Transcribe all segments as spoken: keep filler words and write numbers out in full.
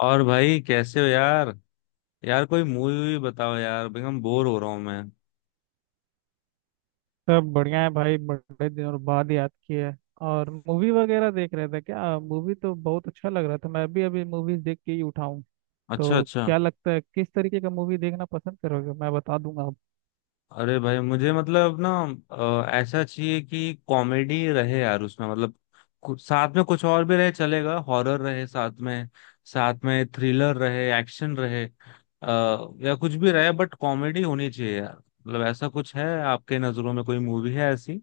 और भाई कैसे हो यार? यार कोई मूवी वूवी बताओ यार, भाई हम बोर हो रहा हूँ मैं। सब बढ़िया है भाई। बड़े दिनों बाद याद किया है। और मूवी वगैरह देख रहे थे क्या? मूवी तो बहुत अच्छा लग रहा था। मैं अभी अभी मूवीज देख के ही उठाऊं। अच्छा तो अच्छा। क्या लगता है किस तरीके का मूवी देखना पसंद करोगे? मैं बता दूंगा आप। अरे भाई मुझे मतलब ना, अ, ऐसा चाहिए कि कॉमेडी रहे यार, उसमें मतलब कुछ साथ में कुछ और भी रहे, चलेगा हॉरर रहे साथ में, साथ में थ्रिलर रहे, एक्शन रहे, अ, या कुछ भी रहे, बट कॉमेडी होनी चाहिए यार। मतलब ऐसा कुछ है आपके नजरों में, कोई मूवी है ऐसी?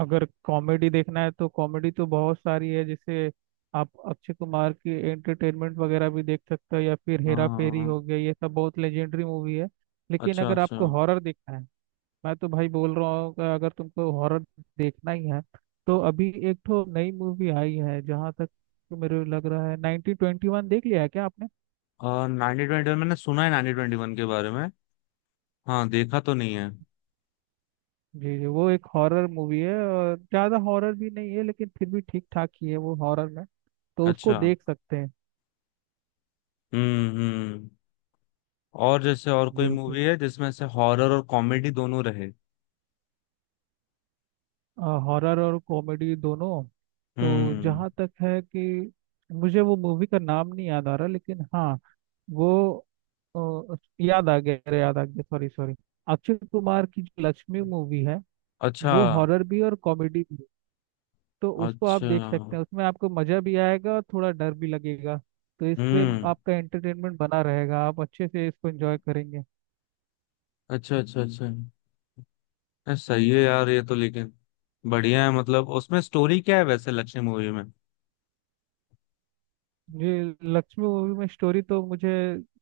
अगर कॉमेडी देखना है तो कॉमेडी तो बहुत सारी है। जैसे आप अक्षय कुमार की एंटरटेनमेंट वगैरह भी देख सकते हो, या फिर हाँ हेरा हाँ, फेरी हाँ। हो गया, ये सब बहुत लेजेंडरी मूवी है। लेकिन अच्छा अगर अच्छा। आपको हॉरर देखना है। मैं तो भाई बोल रहा हूँ कि अगर तुमको हॉरर देखना ही है तो अभी एक ठो नई मूवी आई है। जहाँ तक तो मेरे लग रहा है, नाइनटीन ट्वेंटी वन देख लिया है क्या आपने? और नाइनटीन ट्वेंटी वन, मैंने सुना है नाइनटीन ट्वेंटी वन के बारे में। हाँ, देखा तो नहीं है। जी जी, वो एक हॉरर मूवी है, और ज़्यादा हॉरर भी नहीं है लेकिन फिर भी ठीक ठाक ही है वो हॉरर में। तो उसको अच्छा। देख सकते हैं। हम्म हम्म। और जैसे और कोई बिल्कुल। मूवी है जिसमें से हॉरर और कॉमेडी दोनों रहे? हॉरर और कॉमेडी दोनों। तो हम्म। जहाँ तक है कि मुझे वो मूवी का नाम नहीं याद आ रहा, लेकिन हाँ वो ओ, याद आ गया। अरे याद आ गया, सॉरी सॉरी। अक्षय कुमार की जो लक्ष्मी मूवी है अच्छा। वो हॉरर भी और कॉमेडी भी है। तो उसको आप देख सकते अच्छा। हैं। उसमें आपको मजा भी आएगा और थोड़ा डर भी लगेगा। तो इससे हम्म। आपका एंटरटेनमेंट बना रहेगा, आप अच्छे से इसको एंजॉय करेंगे। अच्छा अच्छा अच्छा, ये सही है यार, ये तो। लेकिन बढ़िया है। मतलब उसमें स्टोरी क्या है वैसे लक्ष्य मूवी में? ये लक्ष्मी मूवी में स्टोरी तो मुझे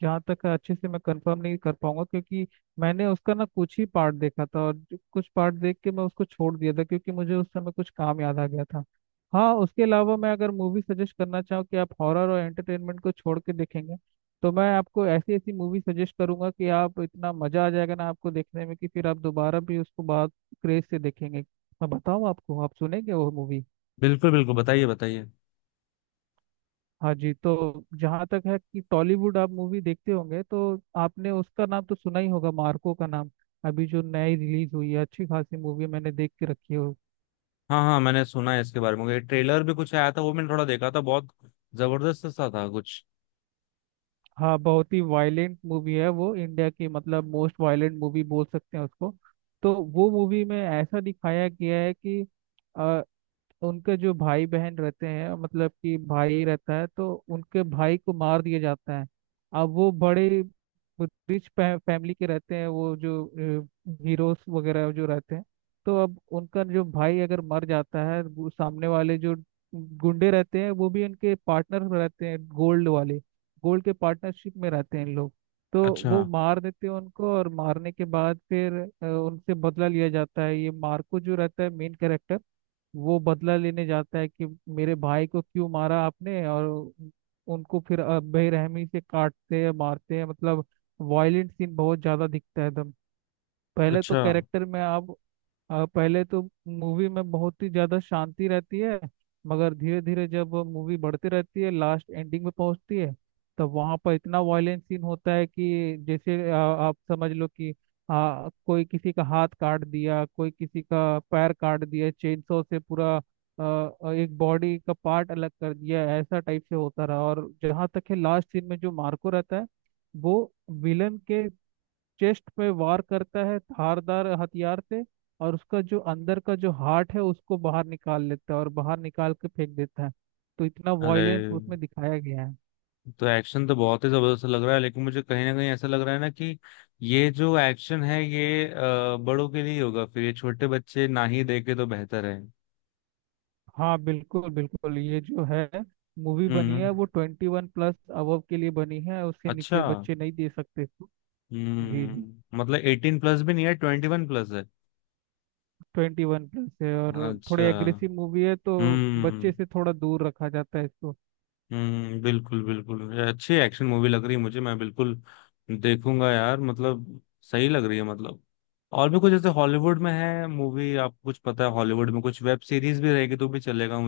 जहाँ तक है अच्छे से मैं कंफर्म नहीं कर पाऊंगा, क्योंकि मैंने उसका ना कुछ ही पार्ट देखा था। और जो- कुछ पार्ट देख के मैं उसको छोड़ दिया था, क्योंकि मुझे उस समय कुछ काम याद आ गया था। हाँ उसके अलावा मैं अगर मूवी सजेस्ट करना चाहूँ कि आप हॉरर और एंटरटेनमेंट को छोड़ के देखेंगे, तो मैं आपको ऐसी ऐसी मूवी सजेस्ट करूंगा कि आप इतना मजा आ जाएगा ना आपको देखने में कि फिर आप दोबारा भी उसको बहुत क्रेज से देखेंगे। मैं बताऊँ आपको, आप सुनेंगे वो मूवी? बिल्कुल बिल्कुल, बताइए बताइए। हाँ जी। तो जहाँ तक है कि टॉलीवुड आप मूवी देखते होंगे तो आपने उसका नाम तो सुना ही होगा, मार्को का नाम। अभी जो नई रिलीज हुई है, अच्छी खासी मूवी मैंने देख के रखी है। हाँ हाँ, मैंने सुना है इसके बारे में, ये ट्रेलर भी कुछ आया था, वो मैंने थोड़ा देखा था, बहुत जबरदस्त सा था कुछ। हाँ बहुत ही वायलेंट मूवी है वो, इंडिया की मतलब मोस्ट वायलेंट मूवी बोल सकते हैं उसको। तो वो मूवी में ऐसा दिखाया गया है कि उनके जो भाई बहन रहते हैं, मतलब कि भाई रहता है, तो उनके भाई को मार दिया जाता है। अब वो बड़े रिच फैमिली के रहते हैं, वो जो हीरोज वगैरह जो रहते हैं। तो अब उनका जो भाई अगर मर जाता है, वो सामने वाले जो गुंडे रहते हैं वो भी उनके पार्टनर रहते हैं, गोल्ड वाले। गोल्ड के पार्टनरशिप में रहते हैं इन लोग। तो अच्छा। वो मार देते हैं उनको, और मारने के बाद फिर अ, उनसे बदला लिया जाता है। ये मार्को जो रहता है मेन कैरेक्टर, वो बदला लेने जाता है कि मेरे भाई को क्यों मारा आपने। और उन- उनको फिर अ, बेरहमी से काटते हैं, मारते हैं, मतलब वायलेंट सीन बहुत ज्यादा दिखता है एकदम। पहले तो अच्छा। कैरेक्टर में आप अ, पहले तो मूवी में बहुत ही ज्यादा शांति रहती है। मगर धीरे धीरे जब मूवी बढ़ती रहती है, लास्ट एंडिंग में पहुंचती है, तब वहां पर इतना वायलेंट सीन होता है कि जैसे अ, आप समझ लो कि अ, कोई किसी का हाथ काट दिया, कोई किसी का पैर काट दिया, चेनसो से पूरा अ, अ, एक बॉडी का पार्ट अलग कर दिया। ऐसा टाइप से होता रहा। और जहाँ तक है लास्ट सीन में जो मार्को रहता है वो विलन के चेस्ट पे वार करता है धारदार हथियार से, और उसका जो अंदर का जो हार्ट है उसको बाहर निकाल लेता है और बाहर निकाल के फेंक देता है। तो इतना वायलेंस अरे! उसमें दिखाया गया है। तो एक्शन तो बहुत ही जबरदस्त लग रहा है, लेकिन मुझे कहीं ना कहीं ऐसा लग रहा है ना कि ये जो एक्शन है, ये अ, बड़ों के लिए होगा, फिर ये छोटे बच्चे ना ही देखे तो बेहतर है। हाँ बिल्कुल बिल्कुल। ये जो है मूवी बनी हम्म। है वो ट्वेंटी वन प्लस अबव के लिए बनी है, उससे अच्छा। नीचे बच्चे नहीं दे सकते इसको। जी जी। हम्म, मतलब एटीन प्लस भी नहीं है, ट्वेंटी वन प्लस है? ट्वेंटी वन प्लस है, और थोड़ी अच्छा। एग्रेसिव मूवी है तो हम्म। बच्चे से थोड़ा दूर रखा जाता है इसको। हम्म, बिल्कुल बिल्कुल, ये अच्छी एक्शन मूवी लग रही है मुझे, मैं बिल्कुल देखूंगा यार। मतलब सही लग रही है मतलब। और भी कुछ जैसे हॉलीवुड में है मूवी, आपको कुछ पता है? हॉलीवुड में कुछ वेब सीरीज भी रहेगी तो भी चलेगा,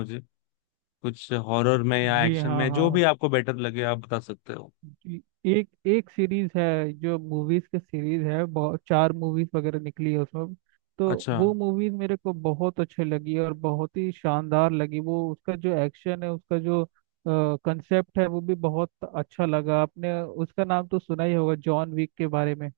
कुछ हॉरर में या जी एक्शन हाँ में, जो भी हाँ। आपको बेटर लगे आप बता सकते हो। जी, एक एक सीरीज है जो मूवीज के सीरीज है, बहुत चार मूवीज वगैरह निकली है उसमें। तो अच्छा वो मूवीज मेरे को बहुत अच्छी लगी और बहुत ही शानदार लगी। वो उसका जो एक्शन है, उसका जो कंसेप्ट है वो भी बहुत अच्छा लगा। आपने उसका नाम तो सुना ही होगा, जॉन विक के बारे में।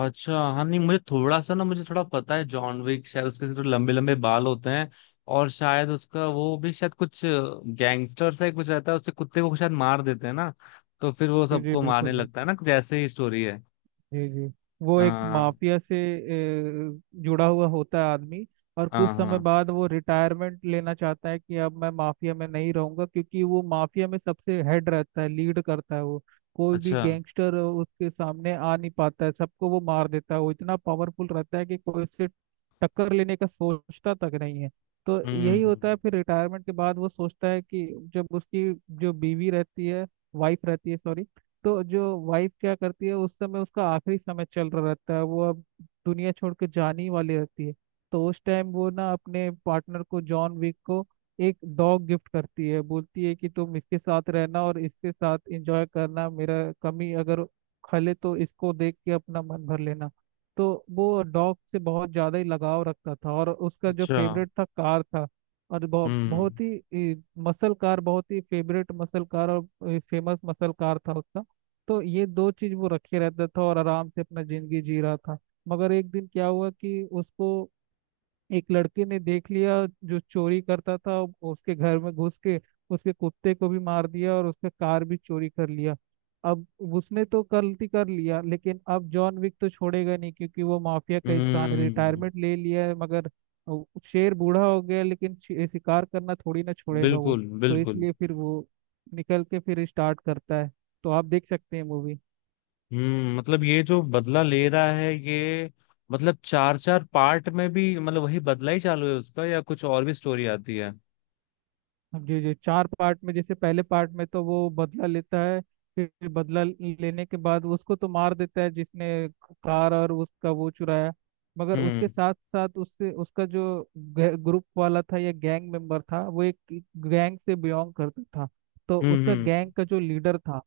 अच्छा। हाँ, नहीं मुझे थोड़ा सा ना, मुझे थोड़ा पता है जॉन विक, शायद उसके थोड़े लंबे लंबे बाल होते हैं, और शायद उसका वो भी शायद कुछ गैंगस्टर सा ही कुछ रहता है, उसके कुत्ते को शायद मार देते हैं ना, तो फिर वो जी जी, सबको बिल्कुल मारने लगता है बिल्कुल। ना, कुछ ऐसे ही स्टोरी है। जी जी। वो एक हाँ माफिया से अ, जुड़ा हुआ होता है आदमी। और कुछ हाँ। समय हाँ। बाद वो रिटायरमेंट लेना चाहता है कि अब मैं माफिया में नहीं रहूंगा। क्योंकि वो माफिया में सबसे हेड रहता है, लीड करता है वो। कोई भी अच्छा। गैंगस्टर उसके सामने आ नहीं पाता है, सबको वो मार देता है। वो इतना पावरफुल रहता है कि कोई उससे टक्कर लेने का सोचता तक नहीं है। तो यही हम्म। होता है फिर रिटायरमेंट के बाद वो सोचता है कि जब उसकी जो बीवी रहती है, वाइफ रहती है सॉरी, तो जो वाइफ क्या करती है उस समय उसका आखिरी समय चल रहा रहता है, वो अब दुनिया छोड़ के जाने ही वाली रहती है। तो उस टाइम वो ना अपने पार्टनर को, जॉन विक को, एक डॉग गिफ्ट करती है। बोलती है कि तुम इसके साथ रहना और इसके साथ एंजॉय करना, मेरा कमी अगर खले तो इसको देख के अपना मन भर लेना। तो वो डॉग से बहुत ज़्यादा ही लगाव रखता था और उसका जो अच्छा। फेवरेट था कार था। और बहुत हम्म बहुत ही मसल कार, बहुत ही फेवरेट मसल कार और फेमस मसल कार था उसका। तो ये दो चीज वो रखे रहता था और आराम से अपना जिंदगी जी रहा था। मगर एक दिन क्या हुआ कि उसको एक लड़के ने देख लिया जो चोरी करता था। उसके घर में घुस के उसके कुत्ते को भी मार दिया और उसका कार भी चोरी कर लिया। अब उसने तो गलती कर लिया, लेकिन अब जॉन विक तो छोड़ेगा नहीं, क्योंकि वो माफिया का इंसान है, हम्म। रिटायरमेंट ले लिया है मगर वो शेर बूढ़ा हो गया लेकिन शि- शिकार करना थोड़ी ना छोड़ेगा वो। बिल्कुल तो बिल्कुल। इसलिए फिर वो निकल के फिर स्टार्ट करता है। तो आप देख सकते हैं मूवी। हम्म, मतलब ये जो बदला ले रहा है ये, मतलब चार चार पार्ट में भी मतलब वही बदला ही चालू है उसका या कुछ और भी स्टोरी आती है? जी जी। चार पार्ट में, जैसे पहले पार्ट में तो वो बदला लेता है। फिर बदला लेने के बाद उसको तो मार देता है जिसने कार और उसका वो चुराया। मगर उसके हम्म। साथ साथ उससे उसका जो ग्रुप वाला था या गैंग मेंबर था, वो एक गैंग से बिलोंग करता था। तो हम्म। उसका हम्म। गैंग का जो लीडर था,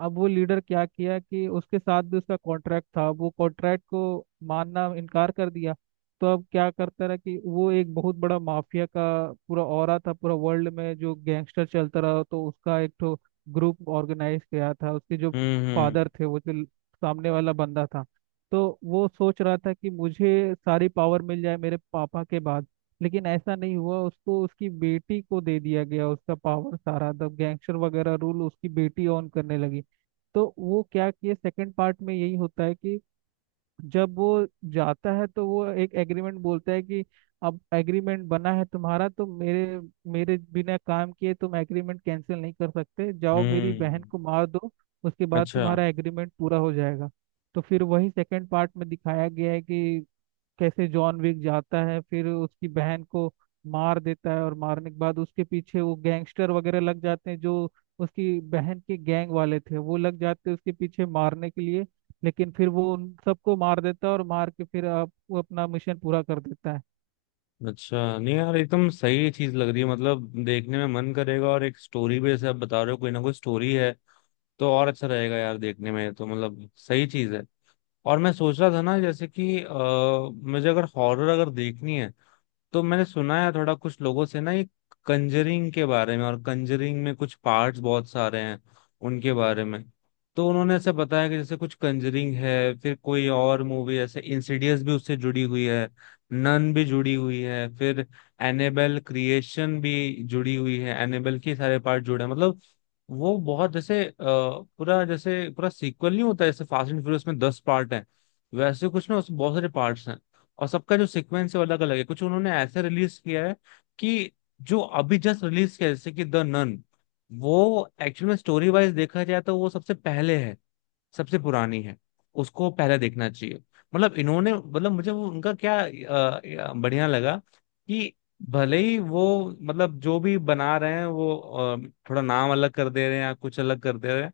अब वो लीडर क्या किया कि उसके साथ भी उसका कॉन्ट्रैक्ट था, वो कॉन्ट्रैक्ट को मानना इनकार कर दिया। तो अब क्या करता रहा कि वो एक बहुत बड़ा माफिया का पूरा ऑरा था, पूरा वर्ल्ड में जो गैंगस्टर चलता रहा, तो उसका एक तो ग्रुप ऑर्गेनाइज किया था उसके जो हम्म। फादर थे, वो जो सामने वाला बंदा था। तो वो सोच रहा था कि मुझे सारी पावर मिल जाए मेरे पापा के बाद। लेकिन ऐसा नहीं हुआ, उसको उसकी बेटी को दे दिया गया, उसका पावर सारा, द गैंगस्टर वगैरह रूल उसकी बेटी ऑन करने लगी। तो वो क्या किए सेकंड पार्ट में यही होता है कि जब वो जाता है तो वो एक एग्रीमेंट बोलता है कि अब एग्रीमेंट बना है तुम्हारा, तो मेरे मेरे बिना काम किए तुम एग्रीमेंट कैंसिल नहीं कर सकते। जाओ मेरी बहन हम्म। को मार दो, उसके बाद अच्छा। तुम्हारा एग्रीमेंट पूरा हो जाएगा। तो फिर वही सेकंड पार्ट में दिखाया गया है कि कैसे जॉन विक जाता है फिर उसकी बहन को मार देता है। और मारने के बाद उसके पीछे वो गैंगस्टर वगैरह लग जाते हैं जो उसकी बहन के गैंग वाले थे, वो लग जाते हैं उसके पीछे मारने के लिए। लेकिन फिर वो उन सबको मार देता है और मार के फिर आप वो अपना मिशन पूरा कर देता है। अच्छा, नहीं यार एकदम सही चीज लग रही है, मतलब देखने में मन करेगा, और एक स्टोरी भी जैसे आप बता रहे हो कोई ना कोई स्टोरी है तो और अच्छा रहेगा यार देखने में तो, मतलब सही चीज है। और मैं सोच रहा था ना जैसे कि आ, मुझे अगर हॉरर अगर देखनी है, तो मैंने सुना है थोड़ा कुछ लोगों से ना, ये कंजरिंग के बारे में, और कंजरिंग में कुछ पार्ट्स बहुत सारे हैं उनके बारे में। तो उन्होंने ऐसे बताया कि जैसे कुछ कंजरिंग है, फिर कोई और मूवी ऐसे इंसिडियस भी उससे जुड़ी हुई है, नन भी जुड़ी हुई है, फिर एनेबल क्रिएशन भी जुड़ी हुई है, एनेबल के सारे पार्ट जुड़े हैं मतलब। वो बहुत जैसे अ, पूरा जैसे पूरा सीक्वल नहीं होता जैसे फास्ट एंड फ्यूरियस में दस पार्ट हैं, वैसे कुछ ना, उसमें बहुत सारे पार्ट्स हैं, और सबका जो सीक्वेंस है वो अलग अलग है। कुछ उन्होंने ऐसे रिलीज किया है कि जो अभी जस्ट रिलीज किया है, जैसे कि द नन, वो एक्चुअल में स्टोरी वाइज देखा जाए तो वो सबसे पहले है, सबसे पुरानी है, उसको पहले देखना चाहिए। मतलब इन्होंने, मतलब मुझे वो उनका क्या, अ, अ, बढ़िया लगा कि भले ही वो, मतलब जो भी बना रहे हैं वो, अ, थोड़ा नाम अलग कर दे रहे हैं या कुछ अलग कर दे रहे हैं,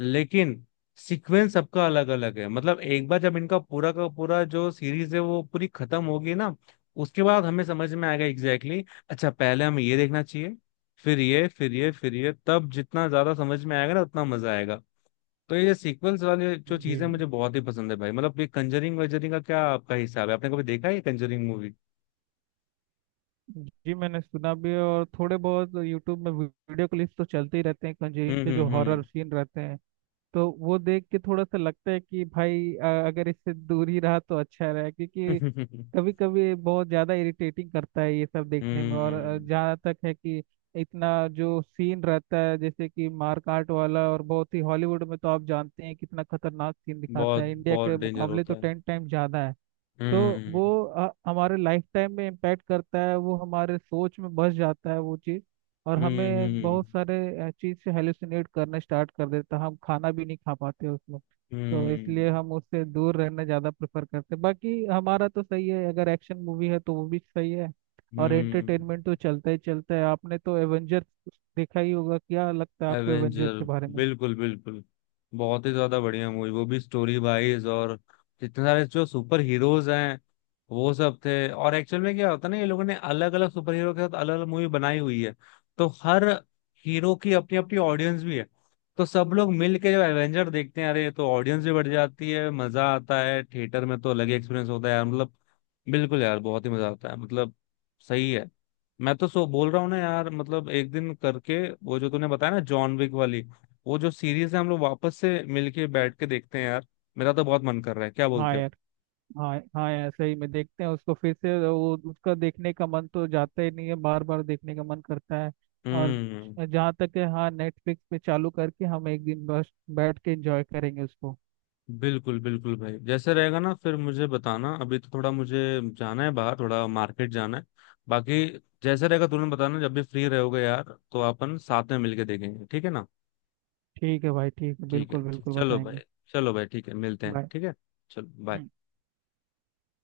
लेकिन सीक्वेंस सबका अलग अलग है। मतलब एक बार जब इनका पूरा का पूरा जो सीरीज है वो पूरी खत्म होगी ना, उसके बाद हमें समझ में आएगा एग्जैक्टली exactly, अच्छा पहले हमें ये देखना चाहिए, फिर ये, फिर ये, फिर ये, तब जितना ज्यादा समझ में आएगा ना उतना मजा आएगा। तो ये सीक्वेंस वाली जो जी चीजें मुझे बहुत ही पसंद है भाई। मतलब ये कंजरिंग वंजरिंग का क्या आपका हिसाब है, आपने कभी देखा है ये कंजरिंग मूवी? जी। जी, मैंने सुना भी है। और थोड़े बहुत यूट्यूब में वीडियो क्लिप्स तो चलते ही रहते हैं कंजरिंग हम्म के जो हम्म। हॉरर सीन रहते हैं। तो वो देख के थोड़ा सा लगता है कि भाई अ, अगर इससे दूर ही रहा तो अच्छा रहा, क्योंकि हम्म कभी कभी बहुत ज्यादा इरिटेटिंग करता है ये सब देखने में। और अ, हम्म। जहाँ तक है कि इतना जो सीन रहता है जैसे कि मारकाट वाला, और बहुत ही हॉलीवुड में तो आप जानते हैं कितना खतरनाक सीन दिखाता बहुत है, इंडिया बहुत के डेंजर मुकाबले होता तो है। टेन टाइम ज्यादा है। तो वो हम्म। अ, हमारे लाइफ टाइम में इम्पैक्ट करता है, वो हमारे सोच में बस जाता है वो चीज़। और हम्म हमें हम्म। बहुत सारे चीज़ से हेलुसिनेट करने स्टार्ट कर देता है, हम खाना भी नहीं खा पाते उसमें। तो इसलिए हम्म। हम उससे दूर रहना ज़्यादा प्रेफर करते हैं। बाकी हमारा तो सही है, अगर एक्शन मूवी है तो वो भी सही है। और हम्म। एंटरटेनमेंट तो चलता ही चलता है। आपने तो एवेंजर्स देखा ही होगा, क्या लगता है आपको एवेंजर्स एवेंजर? के बारे में? बिल्कुल बिल्कुल, बहुत ही ज्यादा बढ़िया मूवी वो भी, स्टोरी वाइज। और जितने सारे जो सुपर हीरोज हैं वो सब थे, और एक्चुअल में क्या होता है ना, ये लोगों ने अलग अलग सुपर हीरो के साथ अलग अलग मूवी बनाई हुई है, तो हर हीरो की अपनी अपनी ऑडियंस भी है। तो सब लोग मिल के जब एवेंजर देखते हैं, अरे तो ऑडियंस भी बढ़ जाती है, मजा आता है, थिएटर में तो अलग ही एक्सपीरियंस होता है यार मतलब। बिल्कुल यार, बहुत ही मजा आता है मतलब, सही है। मैं तो सो बोल रहा हूँ ना यार, मतलब एक दिन करके वो जो तूने बताया ना जॉन विक वाली, वो जो सीरीज है हम लोग वापस से मिलके बैठ के देखते हैं यार, मेरा तो बहुत मन कर रहा है, क्या हाँ बोलते हो? यार। हाँ हाँ, ऐसे ही में देखते हैं उसको फिर से। वो उसका देखने का मन तो जाता ही नहीं है, बार बार देखने का मन करता है। और हम्म। जहाँ तक है हाँ, नेटफ्लिक्स पे चालू करके हम एक दिन बस बैठ के एंजॉय करेंगे उसको। बिल्कुल बिल्कुल भाई, जैसे रहेगा ना फिर मुझे बताना, अभी तो थोड़ा मुझे जाना है बाहर, थोड़ा मार्केट जाना है। बाकी जैसे रहेगा तुरंत बताना, जब भी फ्री रहोगे यार तो अपन साथ में मिलके देखेंगे, ठीक है ना? ठीक है भाई, ठीक है, ठीक बिल्कुल है। बिल्कुल चलो बताएंगे। भाई। चलो भाई, ठीक है, मिलते हैं, बाय। ठीक है। चलो, बाय।